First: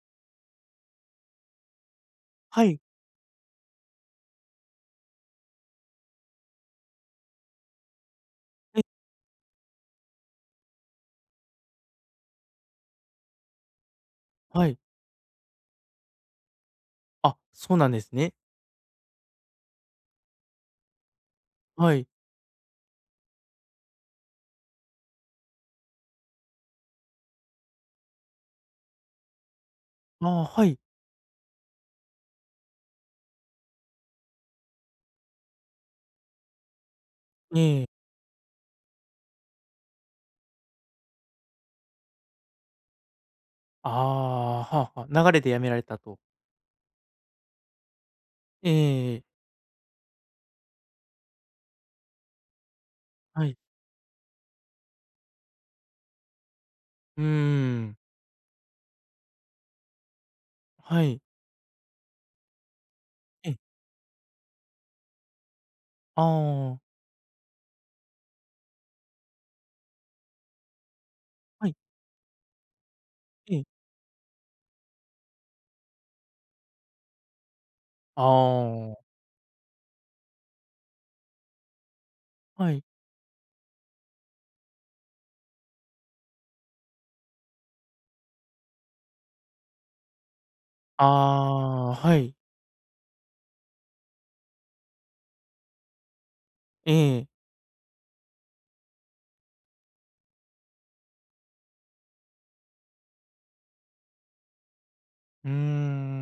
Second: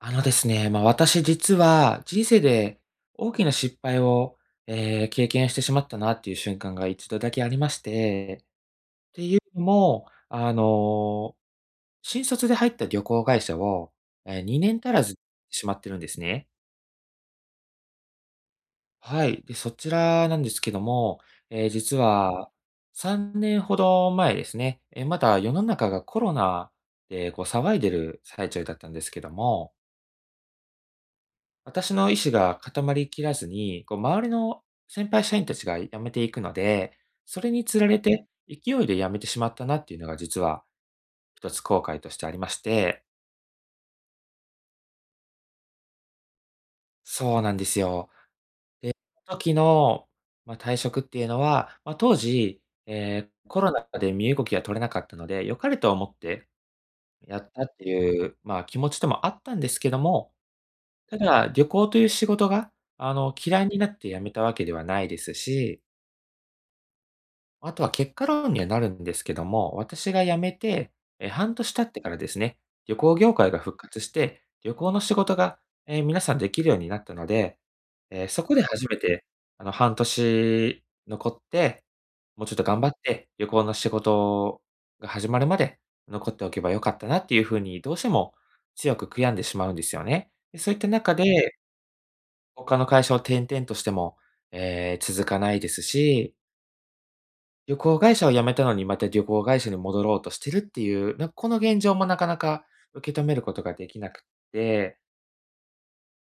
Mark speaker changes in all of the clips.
Speaker 1: あのですね、まあ、私実は人生
Speaker 2: は
Speaker 1: で
Speaker 2: い。
Speaker 1: 大きな失敗を、経験してしまったなっていう瞬間が一度だけありまして、
Speaker 2: え、
Speaker 1: っていうのも、新卒で入った旅行会社を、え、
Speaker 2: は
Speaker 1: 2年
Speaker 2: い。
Speaker 1: 足らずしまってるんですね。
Speaker 2: あ、そうなんですね。
Speaker 1: はい。で、そちらなんですけども、
Speaker 2: は
Speaker 1: 実
Speaker 2: い。
Speaker 1: は3年ほど前ですね、え、まだ世の中がコロナでこう騒いでる最中だったんですけども、
Speaker 2: ああ、はい。
Speaker 1: 私の意思が固まりきらずに、こう周りの先輩社員たちが辞めていくので、それにつ
Speaker 2: え
Speaker 1: られ
Speaker 2: え。
Speaker 1: て勢いで辞めてしまったなっていうのが実は一つ後悔としてありまして、
Speaker 2: ああ、はあはあ。流れで辞められたと。
Speaker 1: そうなんですよ。
Speaker 2: え
Speaker 1: で、
Speaker 2: ええ
Speaker 1: そ
Speaker 2: え。
Speaker 1: の時の、まあ、退職っていうのは、まあ、当時、
Speaker 2: はい。
Speaker 1: コロナで身動きが取れなかったので、良かれと思って
Speaker 2: うー
Speaker 1: やったって
Speaker 2: ん。
Speaker 1: いう、まあ、気持ちでもあったんですけども、
Speaker 2: は
Speaker 1: た
Speaker 2: い。
Speaker 1: だ旅行という仕事が
Speaker 2: え、
Speaker 1: 嫌いになって辞めたわけではないですし、
Speaker 2: ああ、
Speaker 1: あとは結果論にはなるんですけども、私が辞めて、え、半
Speaker 2: は
Speaker 1: 年
Speaker 2: い。
Speaker 1: 経ってからですね、旅行業界
Speaker 2: え
Speaker 1: が
Speaker 2: え。
Speaker 1: 復活して、旅行の仕事が、え、皆さんできるようになったので、
Speaker 2: あ
Speaker 1: え、そこで初め
Speaker 2: あ、
Speaker 1: て、あの、半年残って、もうちょっと
Speaker 2: は
Speaker 1: 頑
Speaker 2: い。
Speaker 1: 張って、旅行の仕事が始まるまで残っておけばよかったなっていうふうに、どうしても強く悔やんでしまうんですよね。で、そういった
Speaker 2: あ
Speaker 1: 中で、
Speaker 2: あ、はい。
Speaker 1: 他の会社を転々としても、続かないですし、
Speaker 2: ええ。
Speaker 1: 旅行会社を辞めたのに、また旅行会社に戻ろうとしてるっていう、なんかこの現状もなかなか受け止めることができなくて、
Speaker 2: うー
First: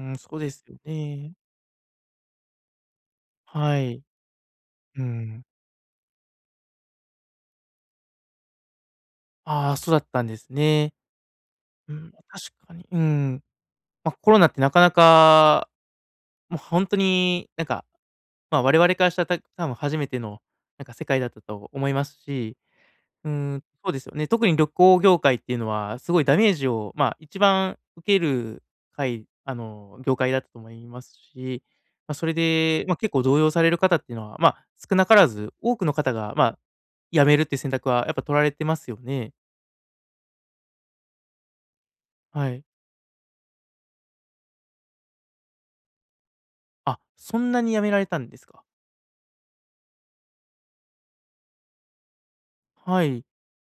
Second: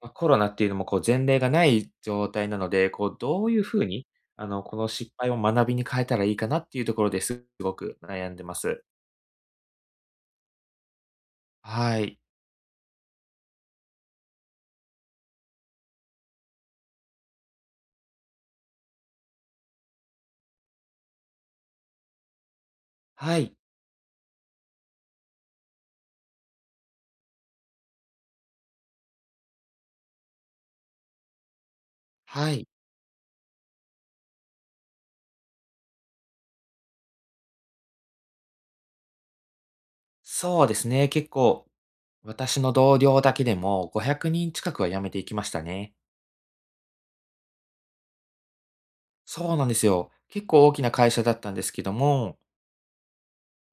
Speaker 1: まあ、
Speaker 2: ん、
Speaker 1: コロ
Speaker 2: そう
Speaker 1: ナ
Speaker 2: で
Speaker 1: って
Speaker 2: す
Speaker 1: いうの
Speaker 2: よ
Speaker 1: もこう前
Speaker 2: ね。
Speaker 1: 例がない状態なので、こうどういうふ
Speaker 2: は
Speaker 1: う
Speaker 2: い。
Speaker 1: に、あの、この
Speaker 2: う
Speaker 1: 失敗を
Speaker 2: ん。
Speaker 1: 学びに変えたらいいかなっていうところですごく悩んでます。
Speaker 2: ああ、そうだったんですね。う
Speaker 1: は
Speaker 2: ん、
Speaker 1: い。
Speaker 2: 確かに。うん。まあ、コロナってなかなか、もう本当になんか、まあ、我々からしたら、多分初めてのなんか世界だったと思いますし、うー
Speaker 1: はい。
Speaker 2: ん、そうですよね。特に旅行業界っていうのはすごいダメージを、まあ、一番受けるあの、業界だったと思いますし、まあ、それ
Speaker 1: はい。
Speaker 2: で、まあ、結構動揺される方っていうのは、まあ、少なからず多くの方が、まあ、辞めるっていう選択はやっぱ取られてますよね。
Speaker 1: そうですね、結構
Speaker 2: は
Speaker 1: 私
Speaker 2: い。
Speaker 1: の同僚だけでも500人近くは辞めていきましたね。
Speaker 2: あ、そんなに辞められたんですか。
Speaker 1: そうなんですよ。結構大きな会社だったんですけども、
Speaker 2: はい。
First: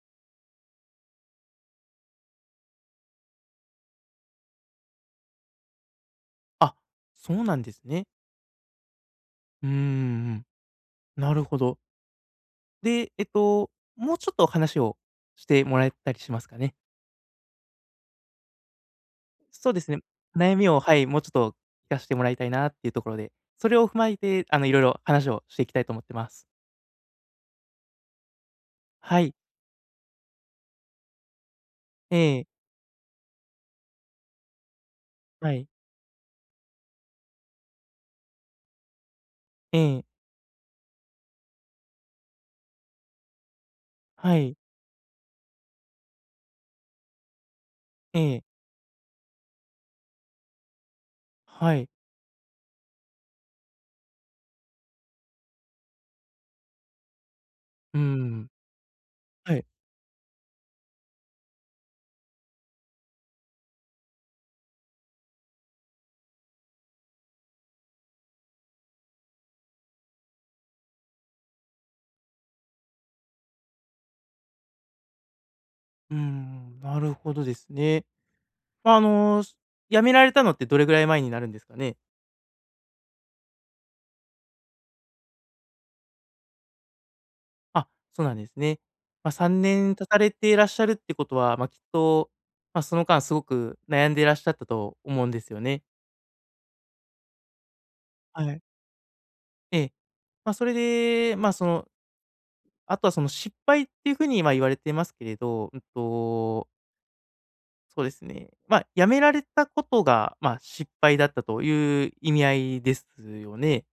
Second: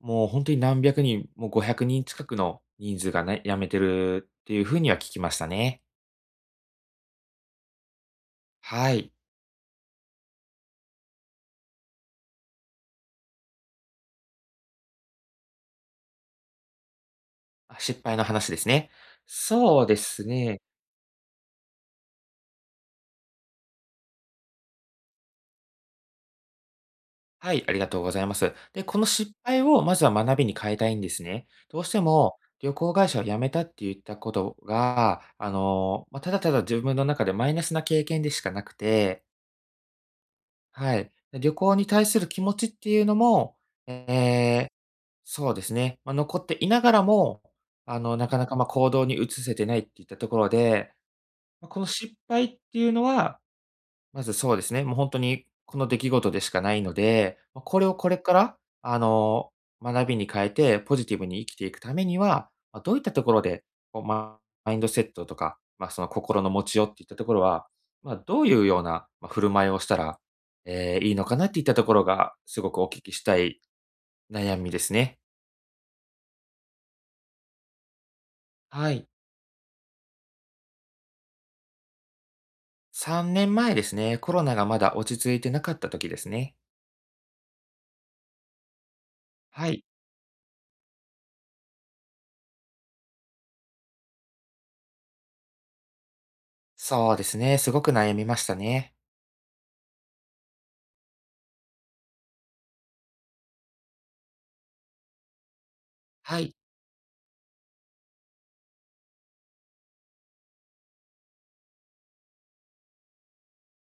Speaker 1: もう本当に何百人、もう500人近くの人数がね、辞めてるっていう風には聞きましたね。
Speaker 2: あ、そうなんですね。
Speaker 1: はい。
Speaker 2: うーん、なるほど。で、えっと、もうちょっと話をしてもらえたりしますかね？
Speaker 1: あ、失敗の話ですね。
Speaker 2: そうで
Speaker 1: そう
Speaker 2: す
Speaker 1: で
Speaker 2: ね。
Speaker 1: す
Speaker 2: 悩
Speaker 1: ね。
Speaker 2: みを、はい、もうちょっと聞かしてもらいたいなっていうところで、それを踏まえて、あの、いろいろ話をしていきたいと思ってます。
Speaker 1: はい、ありがとうございます。で、この
Speaker 2: は
Speaker 1: 失
Speaker 2: い。
Speaker 1: 敗をまずは学びに変えたいんですね。どうしても
Speaker 2: ええ、
Speaker 1: 旅行会社を辞めたって言ったことが、あ
Speaker 2: はい。
Speaker 1: の、ま、ただただ自分の中でマイナスな経験でしかなくて、
Speaker 2: ええ、
Speaker 1: はい、旅行に対する気持ちっていうのも、え
Speaker 2: はい。
Speaker 1: え、そうですね、まあ、残っていながらも、あの、
Speaker 2: え
Speaker 1: なか
Speaker 2: え、
Speaker 1: なか、ま、行動に移せてないっていったところで、ま、
Speaker 2: は
Speaker 1: この
Speaker 2: い。
Speaker 1: 失敗っていうのはまずそうですね、もう本当にこの出来事でしかないので、ま、これを
Speaker 2: うー
Speaker 1: これか
Speaker 2: ん。
Speaker 1: ら、あの、
Speaker 2: はい。
Speaker 1: 学びに変えてポジティブに生きていくためには、ま、どういったところで、こう、ママインドセットとか、まあ、その心の持ちようっていったところは、まあ、どういうような、ま、振る舞いをしたら、いいのかなっていったところが、すごくお聞きしたい悩みですね。
Speaker 2: うーん、なるほどですね。
Speaker 1: は
Speaker 2: まあ、あ
Speaker 1: い。
Speaker 2: の、辞められたのってどれぐらい前になるんですかね？
Speaker 1: 3年前ですね、コロナがまだ落ち着いてなかった時ですね。
Speaker 2: あ、そうなんですね。まあ、3
Speaker 1: はい、
Speaker 2: 年経たれていらっしゃるってことは、まあ、きっと、まあ、その間すごく悩んでいらっしゃったと思うんですよね。
Speaker 1: そうですね、すごく悩みま
Speaker 2: は
Speaker 1: した
Speaker 2: い。
Speaker 1: ね。
Speaker 2: ええ。まあ、それで、まあ、その、あとはその失敗っていうふうにまあ言われていますけれど、うん
Speaker 1: はい。
Speaker 2: と、そうですね、まあ、辞められたことが、まあ、失敗だったという意味合いですよね。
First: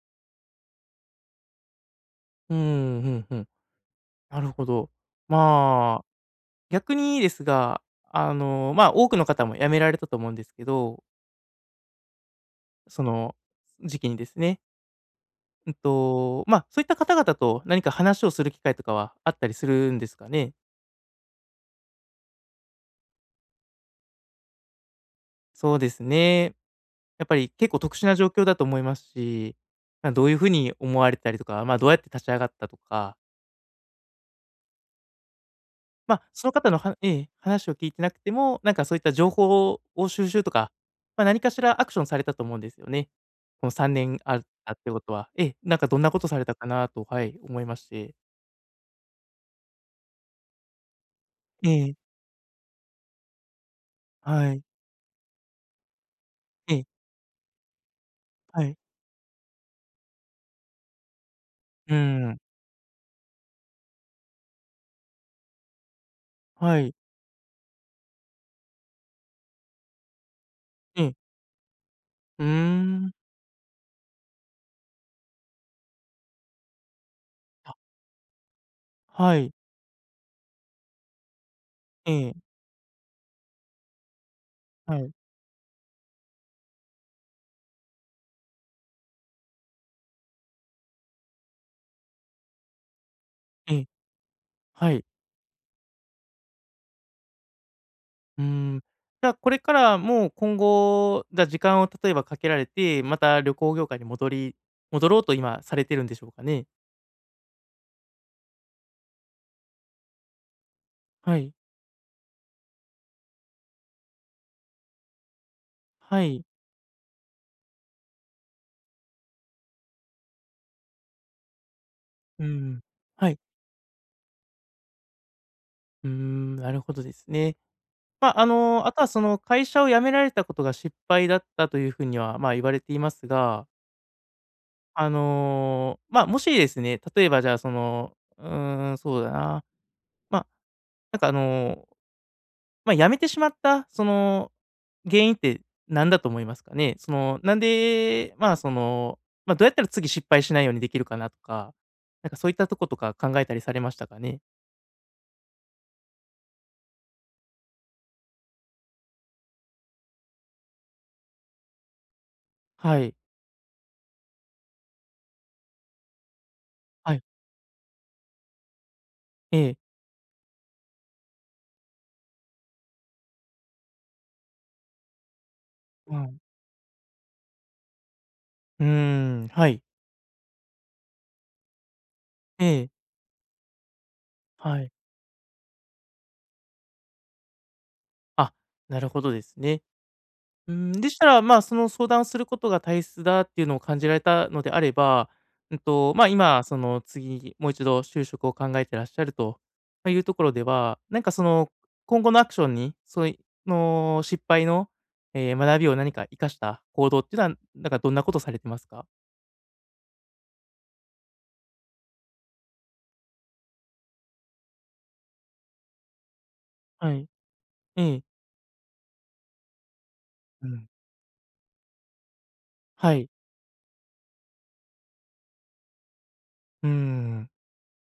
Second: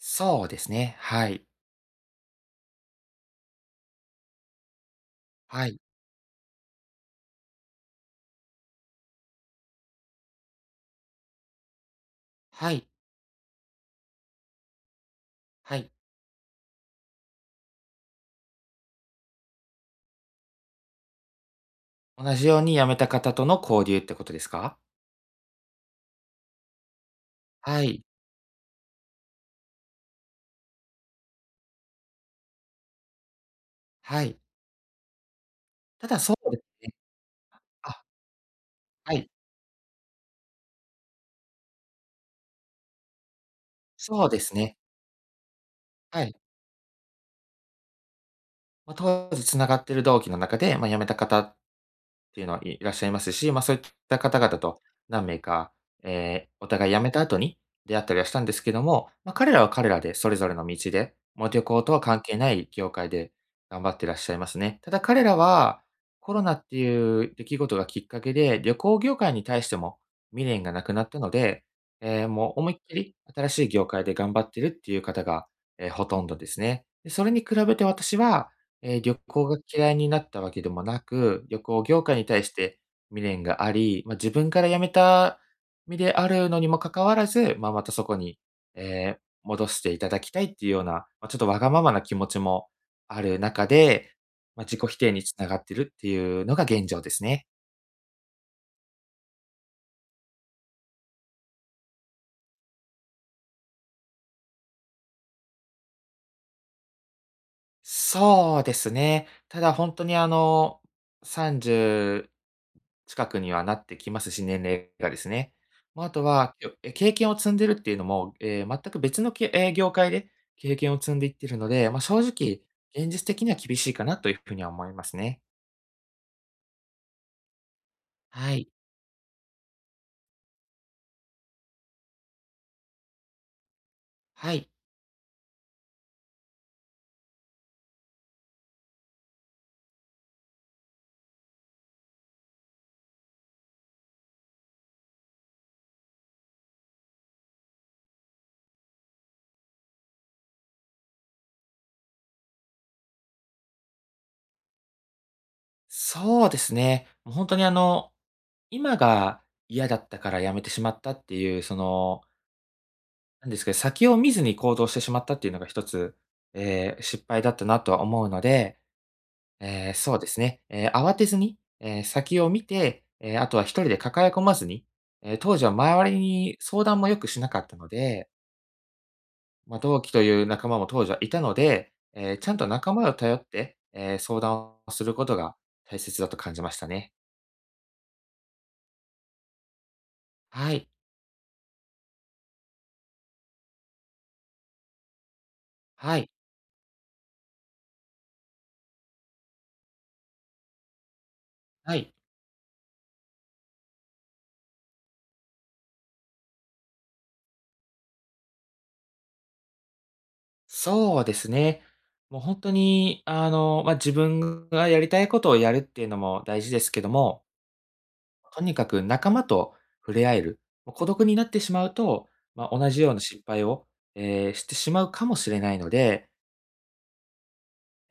Speaker 1: そうですね。はい。
Speaker 2: うん、うん。なるほど。
Speaker 1: はい。
Speaker 2: まあ、逆にですが、あの、まあ、多くの方も辞められたと思うんですけど、
Speaker 1: はい。
Speaker 2: その時期にですね、うん
Speaker 1: はい。
Speaker 2: と、まあ、そういった方々と何か話をする機会とかはあったりするんですかね？
Speaker 1: 同じように辞めた方との交流ってことですか？
Speaker 2: そうですね。やっぱり結構
Speaker 1: は
Speaker 2: 特
Speaker 1: い。
Speaker 2: 殊な状況だと思いますし、まあ、どういう風に思われてたりとか、まあ、どうやって立ち上がったとか、
Speaker 1: はい。た
Speaker 2: ま
Speaker 1: だ
Speaker 2: あ、
Speaker 1: そ
Speaker 2: そ
Speaker 1: う
Speaker 2: の
Speaker 1: です
Speaker 2: 方の
Speaker 1: ね。
Speaker 2: は話を聞いて
Speaker 1: あ、
Speaker 2: なくても、なんかそういった
Speaker 1: は
Speaker 2: 情
Speaker 1: い。
Speaker 2: 報を収集とか、まあ、何かしらアクションされたと思うんですよね。この3年
Speaker 1: そう
Speaker 2: あ
Speaker 1: で
Speaker 2: っ
Speaker 1: す
Speaker 2: た
Speaker 1: ね。
Speaker 2: ってことは、ええ、なんかどんなこ
Speaker 1: は
Speaker 2: と
Speaker 1: い。
Speaker 2: されたかなと、はい、思いまして。
Speaker 1: まあ、当時つながってる同期の中で、まあ、辞めた方っ
Speaker 2: ええ、
Speaker 1: ていうのはいらっしゃいますし、まあ、そういった方
Speaker 2: は
Speaker 1: 々
Speaker 2: い。
Speaker 1: と何名か、お
Speaker 2: ええ、
Speaker 1: 互い辞めた後に出会ったりはしたんです
Speaker 2: は
Speaker 1: け
Speaker 2: い。
Speaker 1: ども、まあ、彼らは彼らでそれぞれの道で、もう旅行と
Speaker 2: う
Speaker 1: は関係
Speaker 2: ん。
Speaker 1: ない業界で頑張ってらっしゃいますね。ただ彼らは、コロナって
Speaker 2: はい。
Speaker 1: いう出来事がきっかけで、旅行業界に対しても未練がなくな
Speaker 2: え
Speaker 1: った
Speaker 2: え。
Speaker 1: ので、
Speaker 2: うー
Speaker 1: もう思いっき
Speaker 2: ん。
Speaker 1: り新しい業界で頑張ってるっていう方が、ほとんどですね。で、それに比
Speaker 2: あ、
Speaker 1: べて私は旅
Speaker 2: は
Speaker 1: 行
Speaker 2: い。
Speaker 1: が嫌いになったわけでもなく、旅行業界に
Speaker 2: ええ、
Speaker 1: 対して未練があり、まあ、自分から辞め
Speaker 2: はい。
Speaker 1: た身であるのにもかかわらず、まあ、またそこに、え戻していただきたいっていうような、まあ、ちょっとわがままな気持ちもある中
Speaker 2: ええ、
Speaker 1: で、まあ、自己
Speaker 2: は
Speaker 1: 否
Speaker 2: い。
Speaker 1: 定に繋がってるっていうのが現状ですね。
Speaker 2: うーん。じゃあ、これからもう今後、じゃあ、時間を例えばかけられて、また旅行業界に戻ろうと今されてるんでしょうかね？
Speaker 1: そうですね。ただ本当にあの、
Speaker 2: はい。
Speaker 1: 近くにはなってきますし、年齢がですね。まあ、あ
Speaker 2: は
Speaker 1: と
Speaker 2: い。
Speaker 1: は、きょえ、経験を積んでるっていうのも、全く別のけえー業界で経験を積んでいってるので、まあ、正
Speaker 2: う
Speaker 1: 直、
Speaker 2: ん。
Speaker 1: 現実
Speaker 2: はい。
Speaker 1: 的には厳しいかなというふうには思いますね。
Speaker 2: うーん、なるほどですね。まあ、あ
Speaker 1: はい。
Speaker 2: の、あとはその会社を辞められたことが失敗だったというふうには、まあ、言われていますが、
Speaker 1: はい。
Speaker 2: あの、まあ、もしですね、例えばじゃあ、その、うーん、そうだな、まあ、なんかあのまあ、辞めてしまった、その、原因って何だと思いますかね？その、なんで、まあ、その、まあ、どうやったら次失敗しないようにできるかなとか、なんかそういったとことか考えたりされましたかね？
Speaker 1: そうですね。もう本当にあの、今が嫌だったから辞めてしまったっていう、その、
Speaker 2: はい。
Speaker 1: なんですか、先を見ずに行動してしまったっていうのが一つ、
Speaker 2: はい。
Speaker 1: 失敗だったなとは思うので、
Speaker 2: え
Speaker 1: ええ、
Speaker 2: え。
Speaker 1: そうですね。慌てずに、先を見て、あとは一人で抱え込まずに、当時は周り
Speaker 2: うん。
Speaker 1: に相談もよくしなかったので、
Speaker 2: うーん、は
Speaker 1: まあ、
Speaker 2: い。
Speaker 1: 同期という仲間も当時はいたので、ちゃんと
Speaker 2: ええ、
Speaker 1: 仲間を頼って、相談を
Speaker 2: はい。
Speaker 1: することが大切だと感じましたね。
Speaker 2: あ、なるほどですね。う
Speaker 1: は
Speaker 2: ー
Speaker 1: い、
Speaker 2: ん、でしたら、まあ、その相談することが大切だっていうのを感じられたのであれば、うんと、
Speaker 1: は
Speaker 2: まあ、
Speaker 1: い、
Speaker 2: 今、その次、もう一度就職を考えてらっしゃると、ま、いうところでは、なんかその、
Speaker 1: はい。
Speaker 2: 今後のアクションに、その失敗の、学びを何か生かした行動っていうのは、なんかどんなことされてますか？
Speaker 1: そうですね。もう本当に、あの、まあ、自分がやりたいことをやるっていうのも大事ですけど
Speaker 2: はい。
Speaker 1: も、
Speaker 2: ええ。
Speaker 1: とにかく仲間と触れ合える、
Speaker 2: うん。
Speaker 1: もう孤独になってしまうと、まあ、同じよ
Speaker 2: は
Speaker 1: うな
Speaker 2: い。
Speaker 1: 失敗を、してしまうかもしれないので、
Speaker 2: うーん。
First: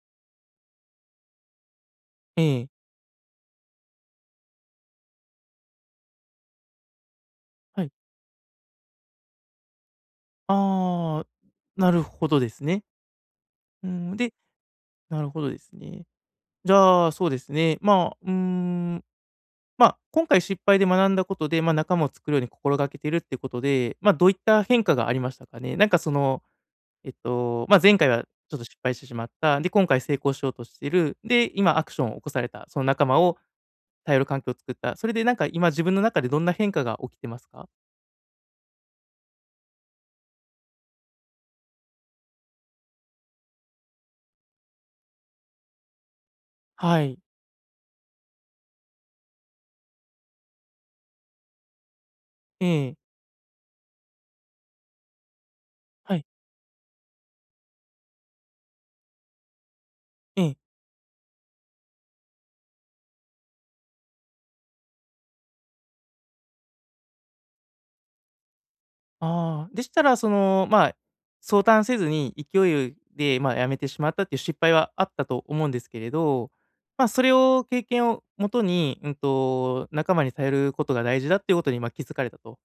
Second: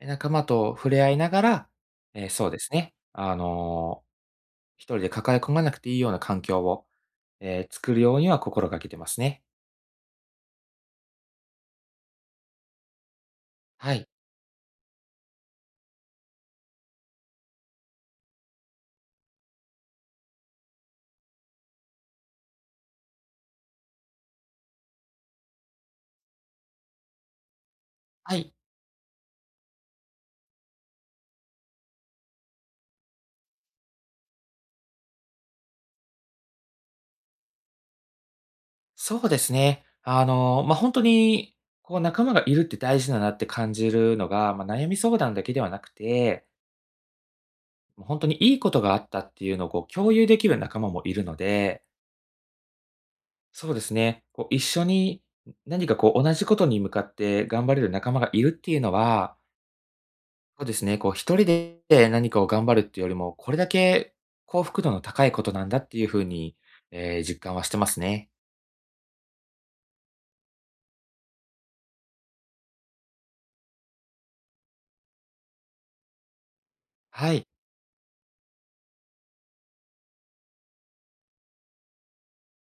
Speaker 1: え、仲間と触れ合いながら、
Speaker 2: え
Speaker 1: そうで
Speaker 2: え。
Speaker 1: すね、あの、一人で抱え込まなくていいような環境を、
Speaker 2: はい。
Speaker 1: 作るようには心がけてますね。
Speaker 2: ああ、なるほどですね。う
Speaker 1: はい。
Speaker 2: ん、でなるほどですね。じゃあ、そうですね、まあ、うーん、まあ、今回失敗で学んだことで、まあ、仲間を作るように心がけているっていうことで、まあ、どういった変化がありましたかね？なんかその、えっと、まあ、前回は
Speaker 1: はい、
Speaker 2: ちょっと失敗してしまった、で、今回成功しようとしている、で、今アクションを起こされた、その仲間を頼る環境を作った、それでなんか今自分の中でどんな変化が起きてますか？
Speaker 1: そうですね。あの、ま、あ本当に、こう仲間がいるって大事だなって感じるのが、まあ、悩み相談だけではなくて
Speaker 2: はい。
Speaker 1: 本当にいいことがあったっていうのをこう共有できる仲間もいるので、
Speaker 2: ええ。
Speaker 1: そうですね、こう一緒に何かこ
Speaker 2: は
Speaker 1: う
Speaker 2: い。
Speaker 1: 同じことに向かって頑張れる仲間がいるっていうのは、
Speaker 2: ええ。
Speaker 1: そうですね、こう一人で何かを頑張るっていうよりも、これだけ幸福度の高いことなんだっていうふうに、実感はしてますね。
Speaker 2: ああ、でしたら、その、まあ、相談せずに勢いで、まあ、辞めてしまったっていう失敗はあったと思うんですけれど、まあ、そ
Speaker 1: は
Speaker 2: れ
Speaker 1: い、
Speaker 2: を経験をもとに、うんと、仲間に頼ることが大事だっていうことに、まあ、気づかれたと。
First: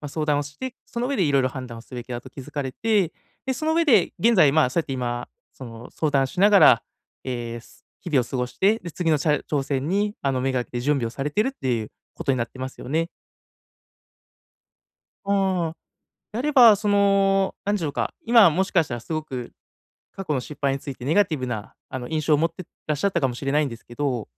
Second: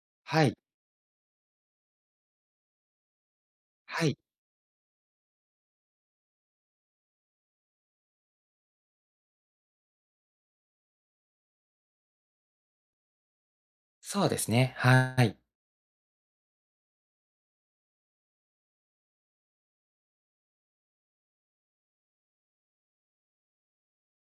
Speaker 2: まあ、相談を
Speaker 1: はい、
Speaker 2: して、その上でいろいろ判断をすべきだと気づかれて、で、その上
Speaker 1: は
Speaker 2: で
Speaker 1: い、
Speaker 2: 現在、まあ、そうやって今、その相談しながら、えーす日々を過ごして、で、次の挑戦に、あの、目がけて準備をされてるっていうことになってますよね。
Speaker 1: そうですね、は
Speaker 2: う
Speaker 1: い、
Speaker 2: ん。であれば、その、なんでしょうか、今もしかしたらすごく過去の失敗についてネガティブな、あの、印象を持ってらっしゃったかもしれないんですけど、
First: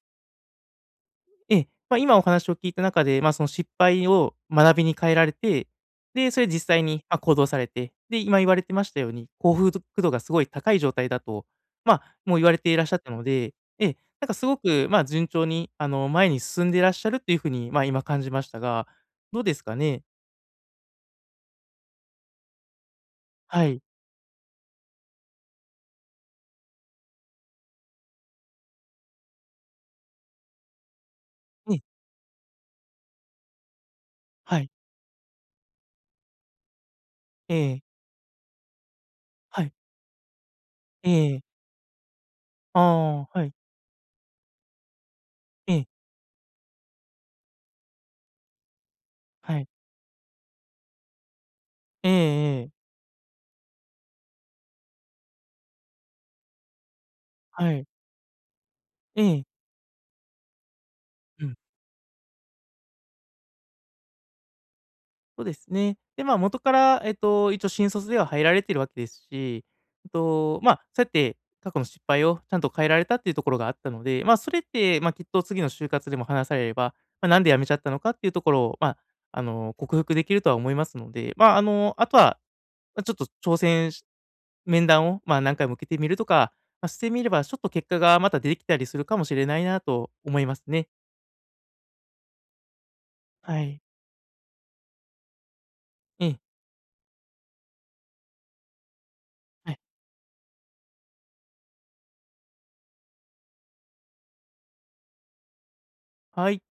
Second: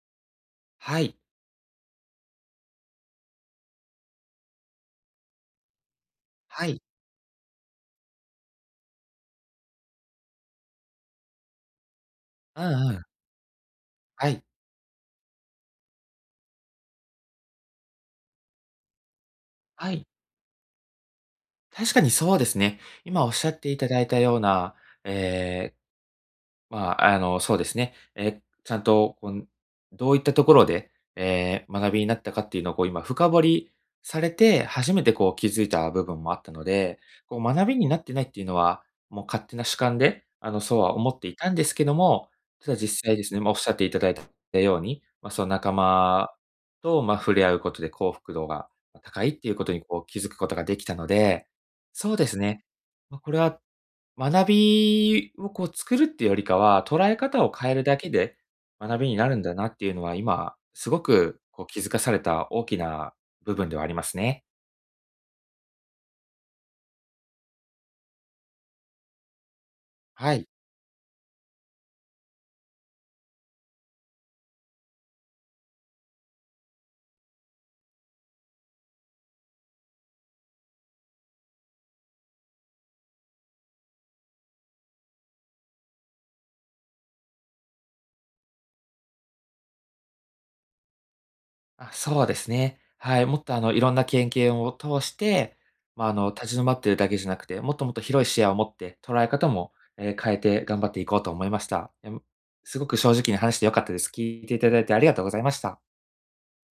Speaker 1: はい、
Speaker 2: ええ、まあ、今お話を聞いた中で、まあ、その失敗を学びに変えられて、で、それ
Speaker 1: は
Speaker 2: 実
Speaker 1: い、
Speaker 2: 際に、ま、行動されて、で、今言われてましたように、幸福度がすごい高い状態だと、まあ、もう言われ
Speaker 1: う
Speaker 2: ていらっ
Speaker 1: んう
Speaker 2: しゃっ
Speaker 1: ん、
Speaker 2: たので、ええ、な
Speaker 1: は
Speaker 2: んか
Speaker 1: い、
Speaker 2: すごく、まあ、順調に、あの、前に進んでいらっしゃるというふうに、まあ、今感じましたが、どうですか
Speaker 1: は
Speaker 2: ね？
Speaker 1: い。確かにそうですね。今おっしゃっ
Speaker 2: は
Speaker 1: てい
Speaker 2: い。
Speaker 1: ただいたような、ええ、まあ、あの、そうですね。え、ちゃんと、こうどういったところで、
Speaker 2: ええ、
Speaker 1: 学びになったかっていうのを、こう、今深掘りされ
Speaker 2: は
Speaker 1: て、
Speaker 2: い。
Speaker 1: 初めて、こう、気づいた部分もあったので、こう、
Speaker 2: え
Speaker 1: 学び
Speaker 2: え、
Speaker 1: になってないっていうのは、もう勝手
Speaker 2: は
Speaker 1: な
Speaker 2: い。
Speaker 1: 主観で、あの、そうは思ってい
Speaker 2: え
Speaker 1: たん
Speaker 2: え
Speaker 1: ですけども、ただ
Speaker 2: あ
Speaker 1: 実際です
Speaker 2: あ、
Speaker 1: ね、
Speaker 2: は
Speaker 1: まあ、お
Speaker 2: い。
Speaker 1: っしゃっていただいたように、まあ、その仲
Speaker 2: ええ、
Speaker 1: 間と、まあ、触れ合うことで幸福度が、ま高いっていう
Speaker 2: は
Speaker 1: こ
Speaker 2: い。
Speaker 1: とに、こう、気づくことができたので、
Speaker 2: え
Speaker 1: そ
Speaker 2: え
Speaker 1: うですね、
Speaker 2: ええ、
Speaker 1: ま、これは学びをこう作るっていうよりかは、捉え方を変
Speaker 2: は
Speaker 1: える
Speaker 2: い。
Speaker 1: だけで学びに
Speaker 2: え
Speaker 1: なるん
Speaker 2: え、
Speaker 1: だなっていうのは、今すごく
Speaker 2: うん、
Speaker 1: こう気づかされた大きな部分ではありますね。
Speaker 2: そうですね。で、まあ、元から、えっと、一応新卒では入られてるわけですし、えっ
Speaker 1: はい。
Speaker 2: と、まあ、そうやって過去の失敗をちゃんと変えられたっていうところがあったので、まあ、それって、まあ、きっと次の就活でも話されれば、まあ、なんで辞めちゃったのかっていうところを、まあ、あの、克服できるとは思いますので、まあ、あの、あとは、ま、ちょっと挑戦し面談を、まあ、何回も受けてみるとか、まあ、してみれば、ちょっと結果がまた出てきたりするかもしれないなと思いますね。
Speaker 1: あ、そうですね。はい、もっとあ
Speaker 2: は
Speaker 1: のい
Speaker 2: い。
Speaker 1: ろんな経験を通して、まあ、あ
Speaker 2: う
Speaker 1: の
Speaker 2: ん。
Speaker 1: 立ち止まってるだけじゃなくて、もっともっと広い視野を持って捉え方も、
Speaker 2: はい。
Speaker 1: 変えて頑張っていこうと思いました。すごく正直に話してよかったです。聞いていただいてありがとうございました。
Speaker 2: はい。